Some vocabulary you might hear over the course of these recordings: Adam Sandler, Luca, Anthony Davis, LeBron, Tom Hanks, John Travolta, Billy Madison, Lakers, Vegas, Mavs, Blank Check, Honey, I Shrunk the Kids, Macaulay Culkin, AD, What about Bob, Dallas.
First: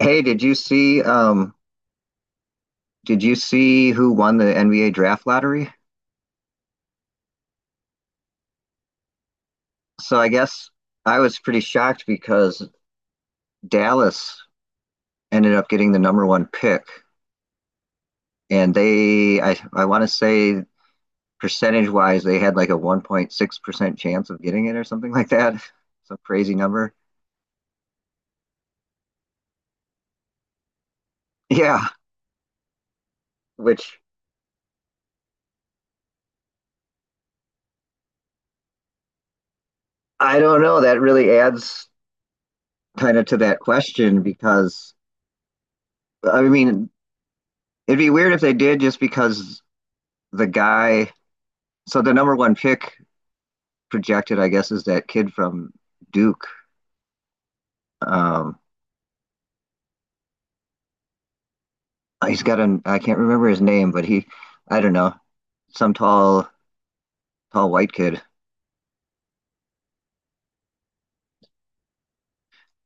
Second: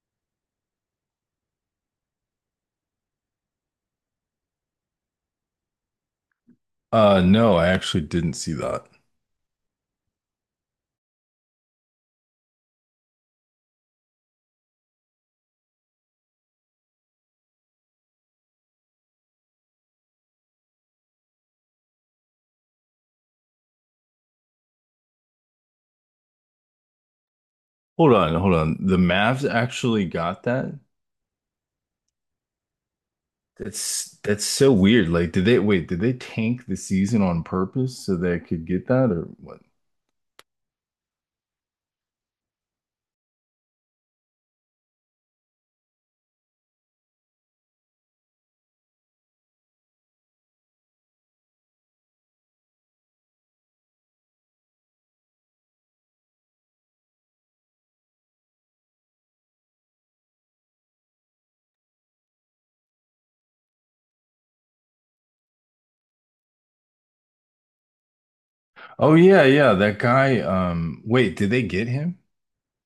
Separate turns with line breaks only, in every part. Hey, did you see who won the NBA draft lottery?
No, I actually didn't see that.
So I guess I was pretty shocked because Dallas ended up getting the number one pick, and they. I want to say percentage wise they had like a 1.6% chance of getting it or something like that. Some crazy number.
Hold on, hold on. The Mavs actually got that?
Yeah, which
That's so weird. Like, did they tank the season on purpose so they could get that or what?
I don't know, that really adds kind of to that question because I mean it'd be weird if they did just because the guy, so the number one pick projected, I guess, is that kid from Duke. Um, he's got an I can't remember his name, but he, I don't know, some tall tall white kid.
Oh yeah, yeah, that guy wait, did they get him?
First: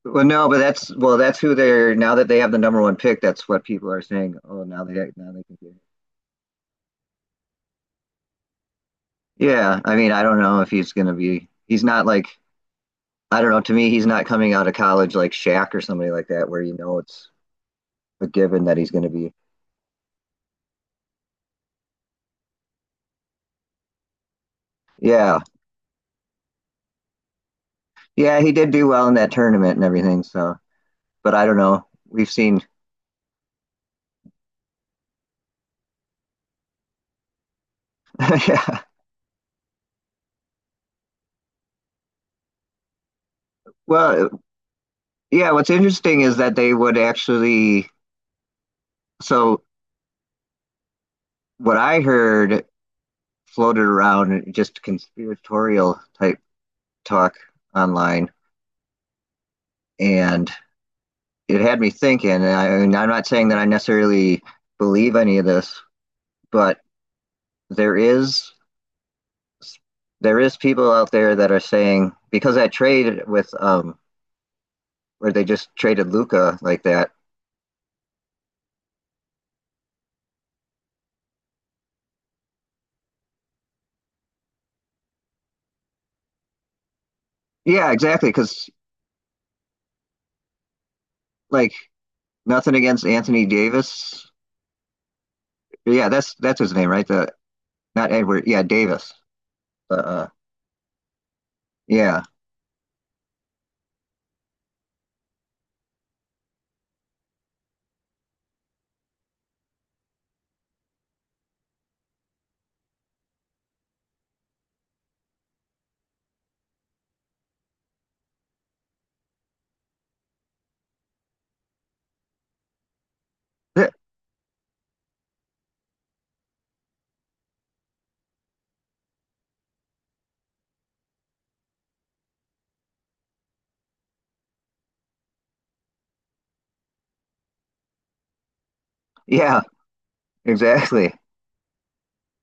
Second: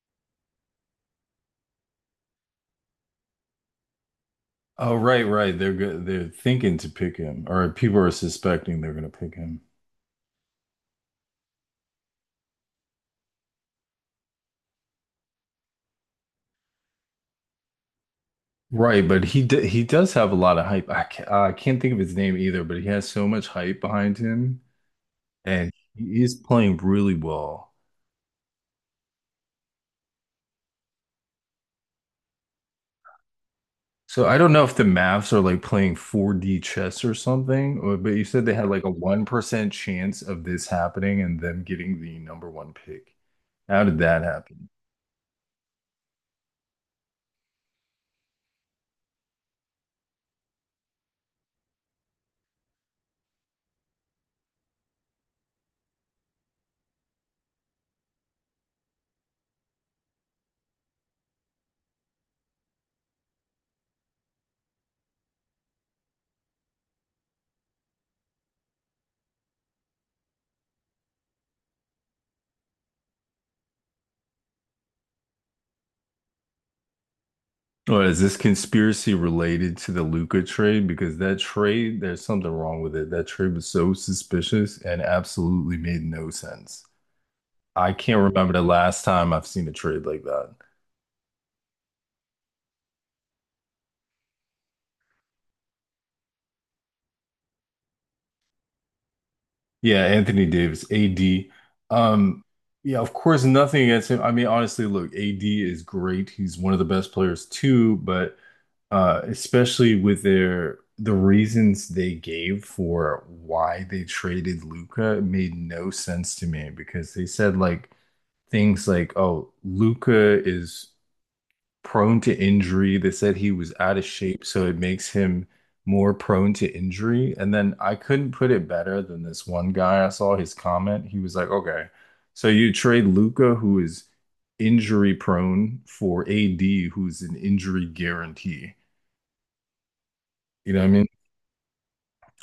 Well, no, but that's well, that's who they're, now that they have the number one pick, that's what people are saying. Oh,
Oh right,
now they can
right.
get it.
They're thinking to pick him, or people are suspecting they're going to pick him.
Yeah, I mean, I don't know if he's gonna be. He's not like I don't know. To me, he's not coming out of college like Shaq or somebody like that, where it's a given that he's
Right,
gonna
but
be.
he does have a lot of hype. I can't think of his name either, but he has so much hype behind him,
Yeah,
and he is playing really well.
yeah, he did do well in that tournament and everything. So, but I don't know. We've seen.
So I don't know if the Mavs are like playing 4D chess or something, or, but you said they had
Yeah.
like a 1% chance of this happening and them getting the number one pick. How did that
Well,
happen?
yeah, what's interesting is that they would actually, so what I heard floated around, just conspiratorial type talk online, and it had me thinking. And I'm not saying that I necessarily believe any of this, but there is there is people out there that are saying because I traded with where they just traded Luca like that.
Or is this conspiracy related to the Luca trade? Because that trade, there's something wrong with it. That trade was so suspicious and absolutely made no sense.
Yeah,
I can't
exactly.
remember the
Because
last time I've seen a trade like that.
like nothing against Anthony Davis, yeah, that's his name, right? The not Edward, yeah, Davis. The
Yeah, Anthony Davis, AD.
yeah,
Um, yeah, of course, nothing against him. I mean, honestly, look, AD is great. He's one of the best players too, but especially with the reasons they gave for why they traded Luca made no sense to me, because they said like things like, "Oh, Luca is prone to injury." They said he was
Th-
out of shape, so it makes him more prone to injury. And then I couldn't put it better than this one guy. I saw his comment. He was like, okay, so you trade Luca, who is injury prone, for AD, who's an injury guarantee.
yeah,
You know what I mean?
exactly.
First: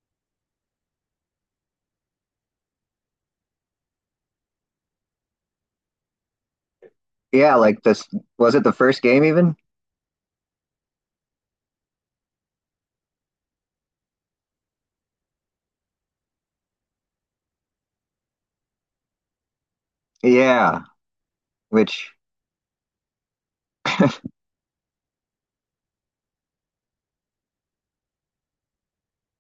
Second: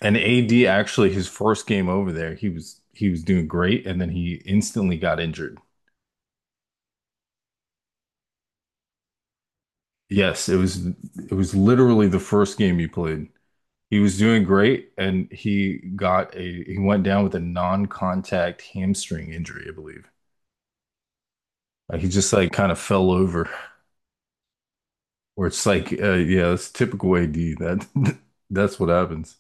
And AD actually, his first game over there, he was doing great, and then he instantly got injured.
Yeah, like this was it the first game even?
Yes, it was literally the first game he played. He was doing great, and he went down with a non-contact hamstring injury, I believe.
Yeah,
Like he
which
just like kind of fell over, or it's like, yeah, it's typical AD. That that's what happens.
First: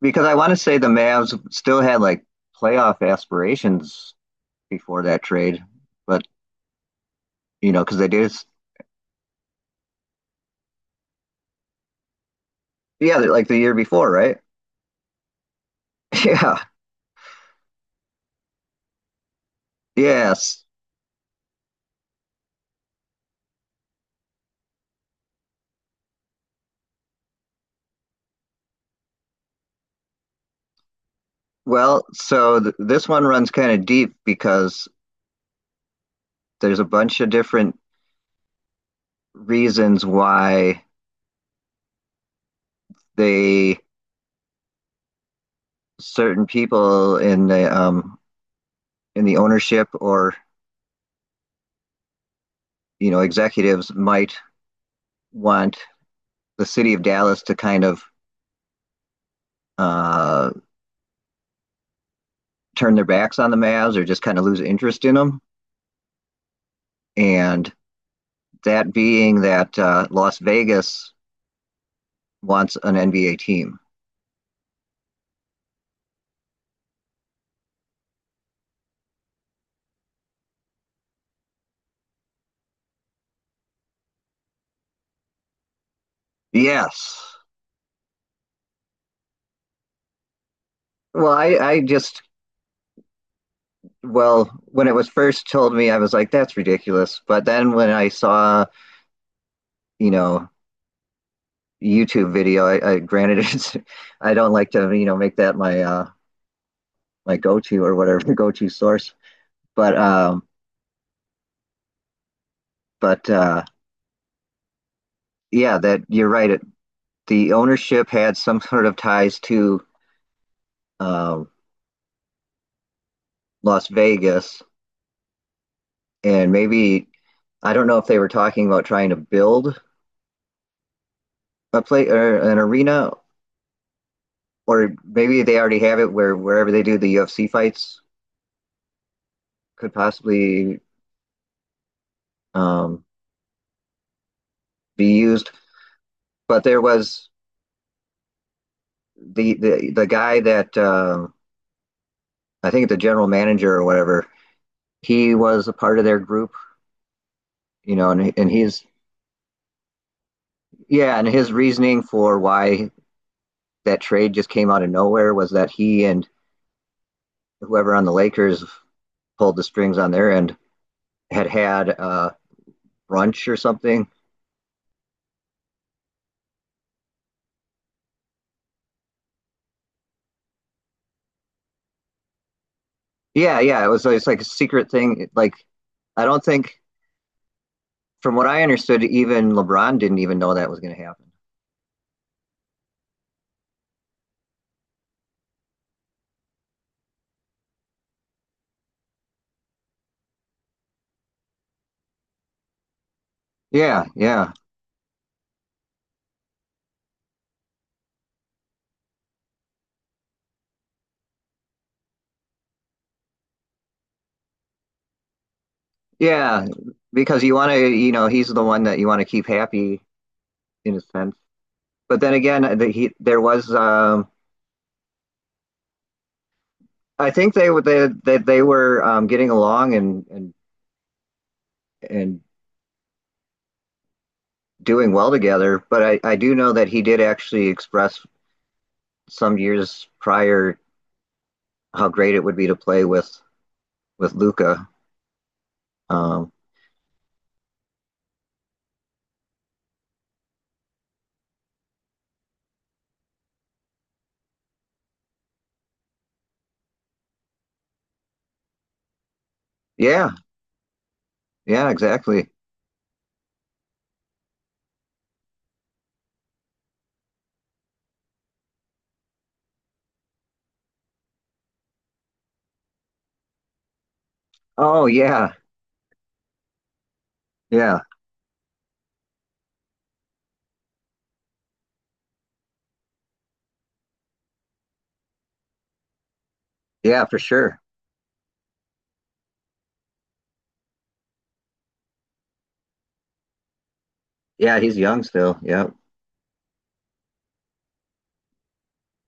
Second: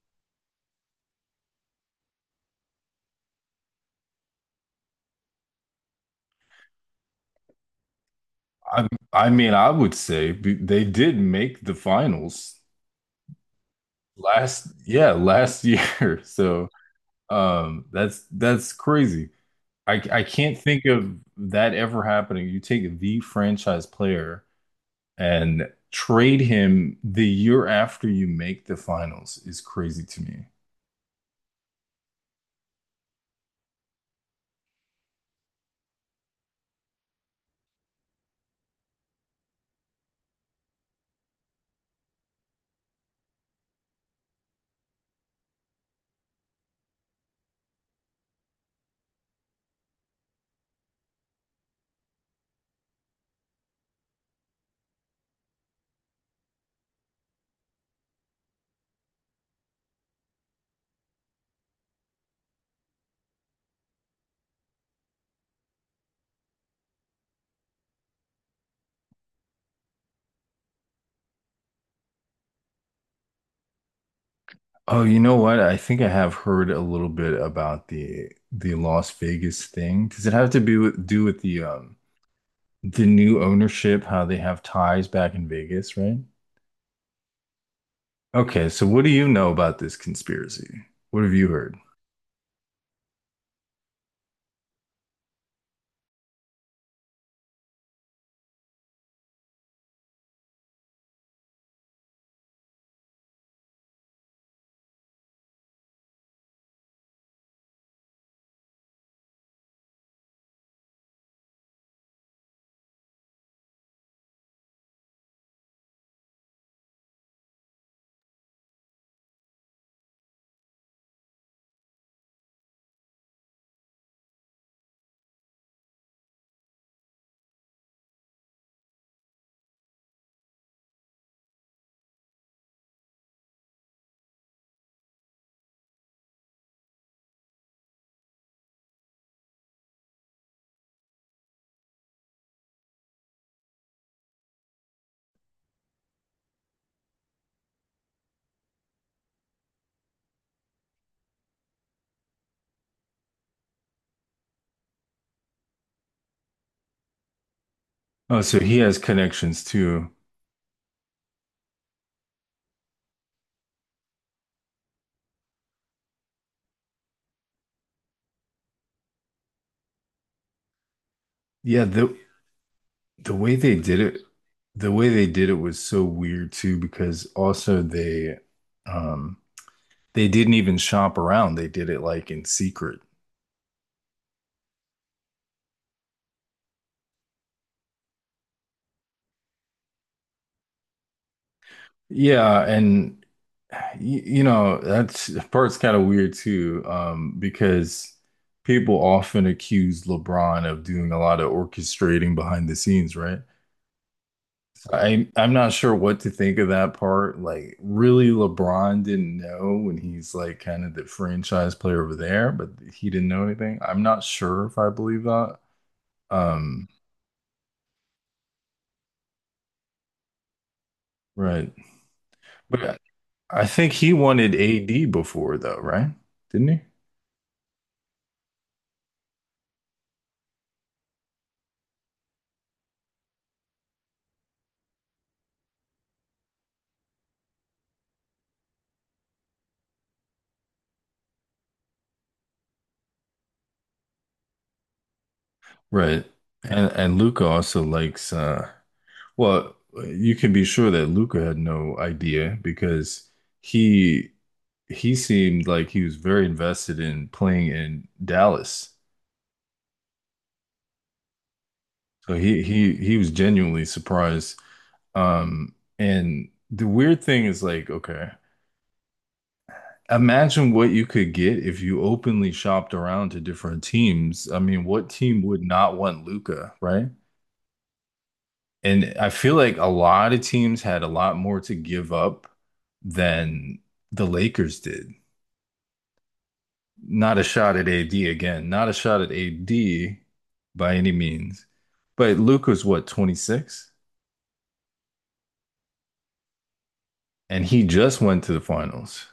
because I want to say the Mavs still had like playoff aspirations before that trade, but you know because they did,
I mean, I would say they did make the finals
yeah, like the year before, right?
yeah, last year.
Yeah,
So that's crazy. I can't
yes.
think of that ever happening. You take the franchise player and trade him the year after you make the finals is crazy to me.
Well, so th this one runs kind of deep because there's a bunch of different reasons why they, certain people in the ownership or you know executives might want the city of Dallas to kind of uh, turn their backs on the Mavs or just kind of lose interest in them, and that being that Las Vegas wants an NBA team.
Oh, you know what? I think I have heard a little bit about the Las Vegas thing. Does it have to be with, do with the new ownership, how they have ties back in Vegas, right?
Yes.
Okay, so what do you know about this conspiracy? What
Well,
have
I,
you heard?
I just well when it was first told me, I was like, that's ridiculous. But then when I saw you know YouTube video. I granted it's I don't like to you know make that my my go to or whatever go to source, but um but yeah that you're right. It, the ownership had some sort of ties to um, Las Vegas, and maybe I don't know if they were talking about trying to build a play or an arena, or maybe they already have it where wherever they do the UFC fights could possibly um, be used. But there was the guy that I think the general manager or whatever, he was a part of their group, you know, and
Oh,
and
so he
he's
has connections too.
yeah, and his reasoning for why that trade just came out of nowhere was that he and whoever on the Lakers pulled the strings on their end had
Yeah,
had
the
brunch
way
or
they did
something.
it, the way they did it was so weird too, because also um they didn't even shop around. They did it like in secret.
Yeah, yeah, it was, it's like a secret thing. Like I don't think, from what I understood, even LeBron didn't even know that was going to happen.
Yeah, and you know, that's that part's kind of weird too, because people often accuse LeBron of doing a lot of orchestrating behind the scenes, right?
Yeah, yeah.
So I'm not sure what to think of that part. Like, really, LeBron didn't know when he's like kind of the franchise player over there, but he didn't know anything. I'm not sure if I believe that.
Yeah,
Um,
because you want to, you know, he's the one that you want to keep happy in a sense.
right.
But then again, the,
But
he there
I
was,
think he wanted AD before though, right? Didn't he?
I think they were they were getting along and doing well together. But I do know that he did actually express some years prior how great it would be to play with Luca.
Right.
Um,
And Luca also likes well, you can be sure that Luca had no idea because he he seemed like he was very invested in playing in Dallas.
yeah, yeah,
So
exactly.
he was genuinely surprised. And the weird thing is like, okay, imagine what you could get if you openly shopped around to different teams. I mean, what
Oh
team
yeah,
would not want Luca, right?
yeah,
And I feel like a lot of teams had a lot more to give up than the Lakers did.
yeah,
Not a
for
shot
sure.
at AD again, not a shot at AD by any means. But Luka's what, 26?
Yeah, he's young still. Yeah,
And he just went to the finals.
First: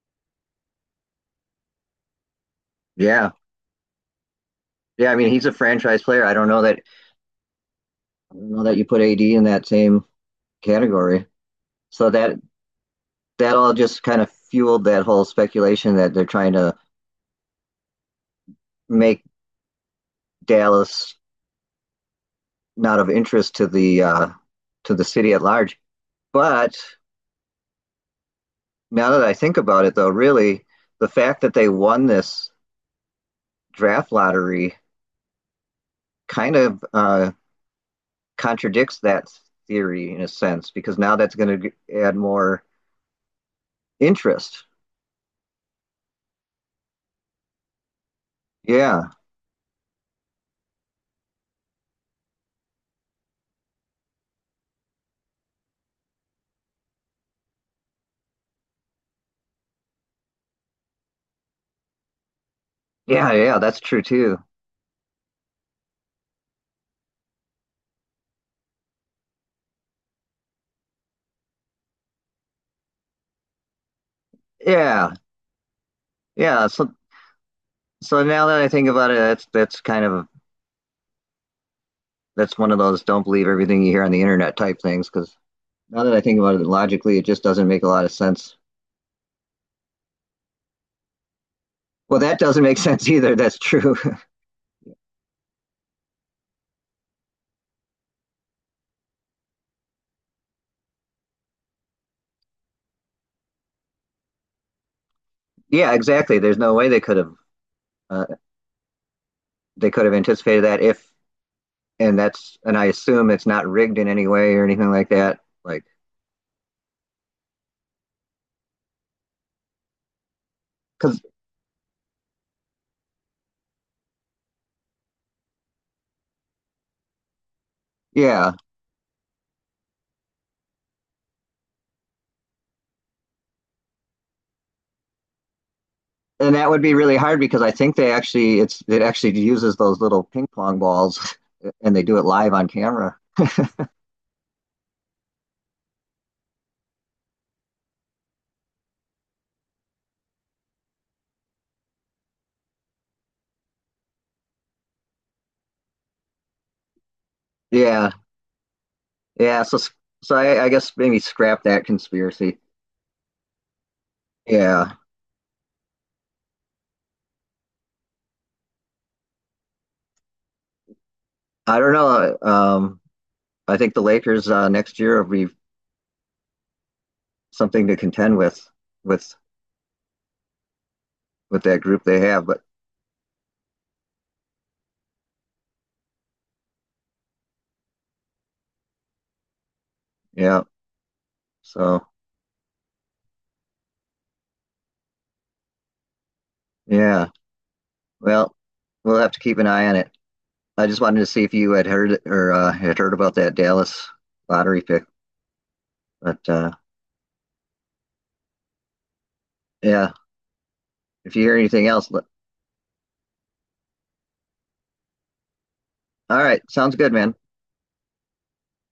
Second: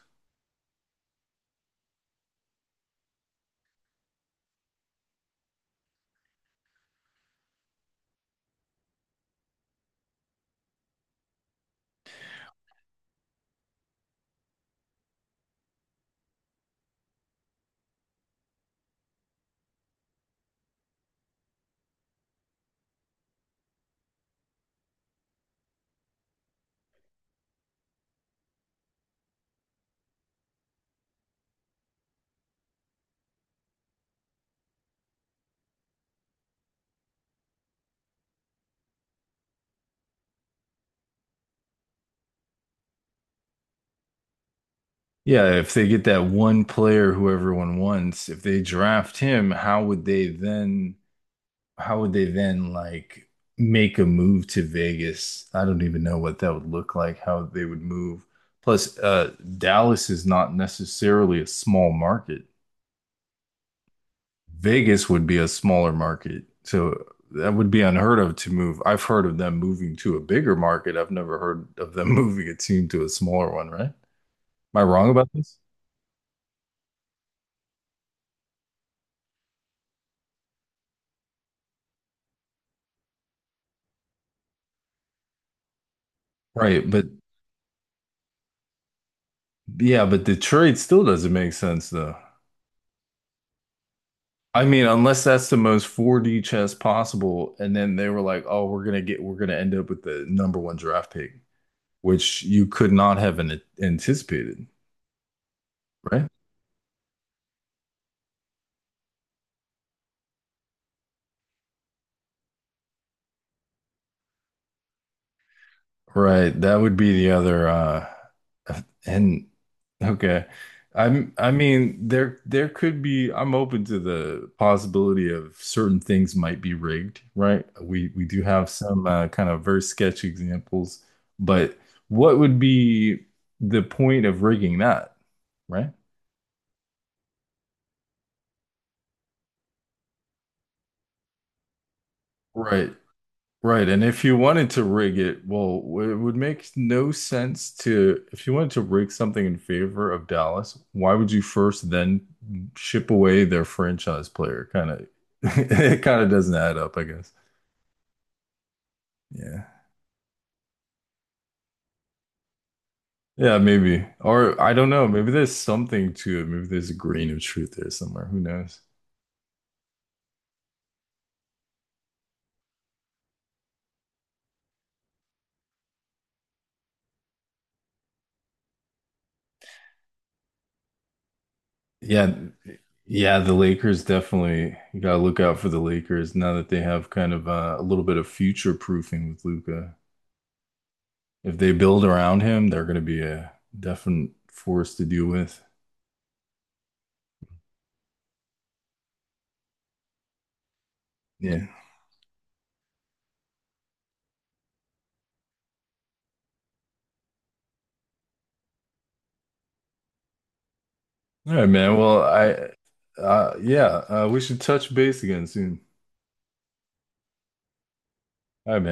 yeah, yeah. I mean, he's a franchise player. I don't know that you put AD in that same category. So that that all just kind of fueled that whole speculation that they're trying to make Dallas not of interest to the city at large. But now that I think about it, though, really the fact that they won this draft lottery kind of contradicts that theory in a sense because now that's going to add more interest.
Yeah, if they get that one player who everyone wants, if they
Yeah,
draft him, how would they then like make a move to Vegas? I don't even know what that would look like, how they would move. Plus, Dallas is not necessarily a small market.
yeah, yeah, that's true too.
Vegas would be a smaller market. So that would be unheard of to move. I've heard of them moving to a bigger market. I've never heard of them moving a team to a smaller one, right? Am I wrong
Yeah,
about this?
yeah. So now that I think about it, that's kind of that's one of those don't believe everything you hear on the internet type things. Because now that I think about it
Right, but
logically, it just doesn't make a lot of sense.
yeah, but Detroit still doesn't make sense though.
Well, that doesn't make sense either. That's true.
I mean, unless that's the most 4D chess possible, and then they were like, "Oh, we're gonna end up with the number one draft pick," which you could not have anticipated,
Yeah,
right?
exactly. There's no way uh, they could have anticipated that if, and I assume it's not rigged in any way or anything like that. Like,
Right. That would be the other. And Okay,
because
I mean, there could be. I'm open to the possibility of certain things might be rigged, right? We do
yeah,
have some kind of very sketch examples, but what would be the point of rigging that, right?
and that would be really hard because I think they actually it's it actually uses those little ping pong balls and they do it live on
Right,
camera.
right. And if you wanted to rig it, well, it would make no sense to, if you wanted to rig something in favor of Dallas, why would you first then ship away their franchise player? Kind of, it kind of doesn't add up, I guess.
Yeah. Yeah,
Yeah.
so so I guess maybe scrap that conspiracy.
Yeah, maybe. Or I don't
Yeah,
know. Maybe there's something to it. Maybe there's a grain of truth there somewhere. Who knows?
I don't know. I think the Lakers next year will be something to contend with with with that group they
Yeah.
have. But
Yeah, the Lakers definitely, you gotta look out for the Lakers now that they have kind of a little bit of future proofing with Luca.
yeah,
If they build
so
around him, they're going to be a definite force to deal with.
yeah, well, we'll have to keep an eye on it. I just wanted to see if
Yeah.
you had heard or had heard about that Dallas lottery pick. But yeah, if you
All
hear
right,
anything
man.
else,
Well,
let-
yeah, we should touch base again soon.
all right, sounds good, man.
All right, man.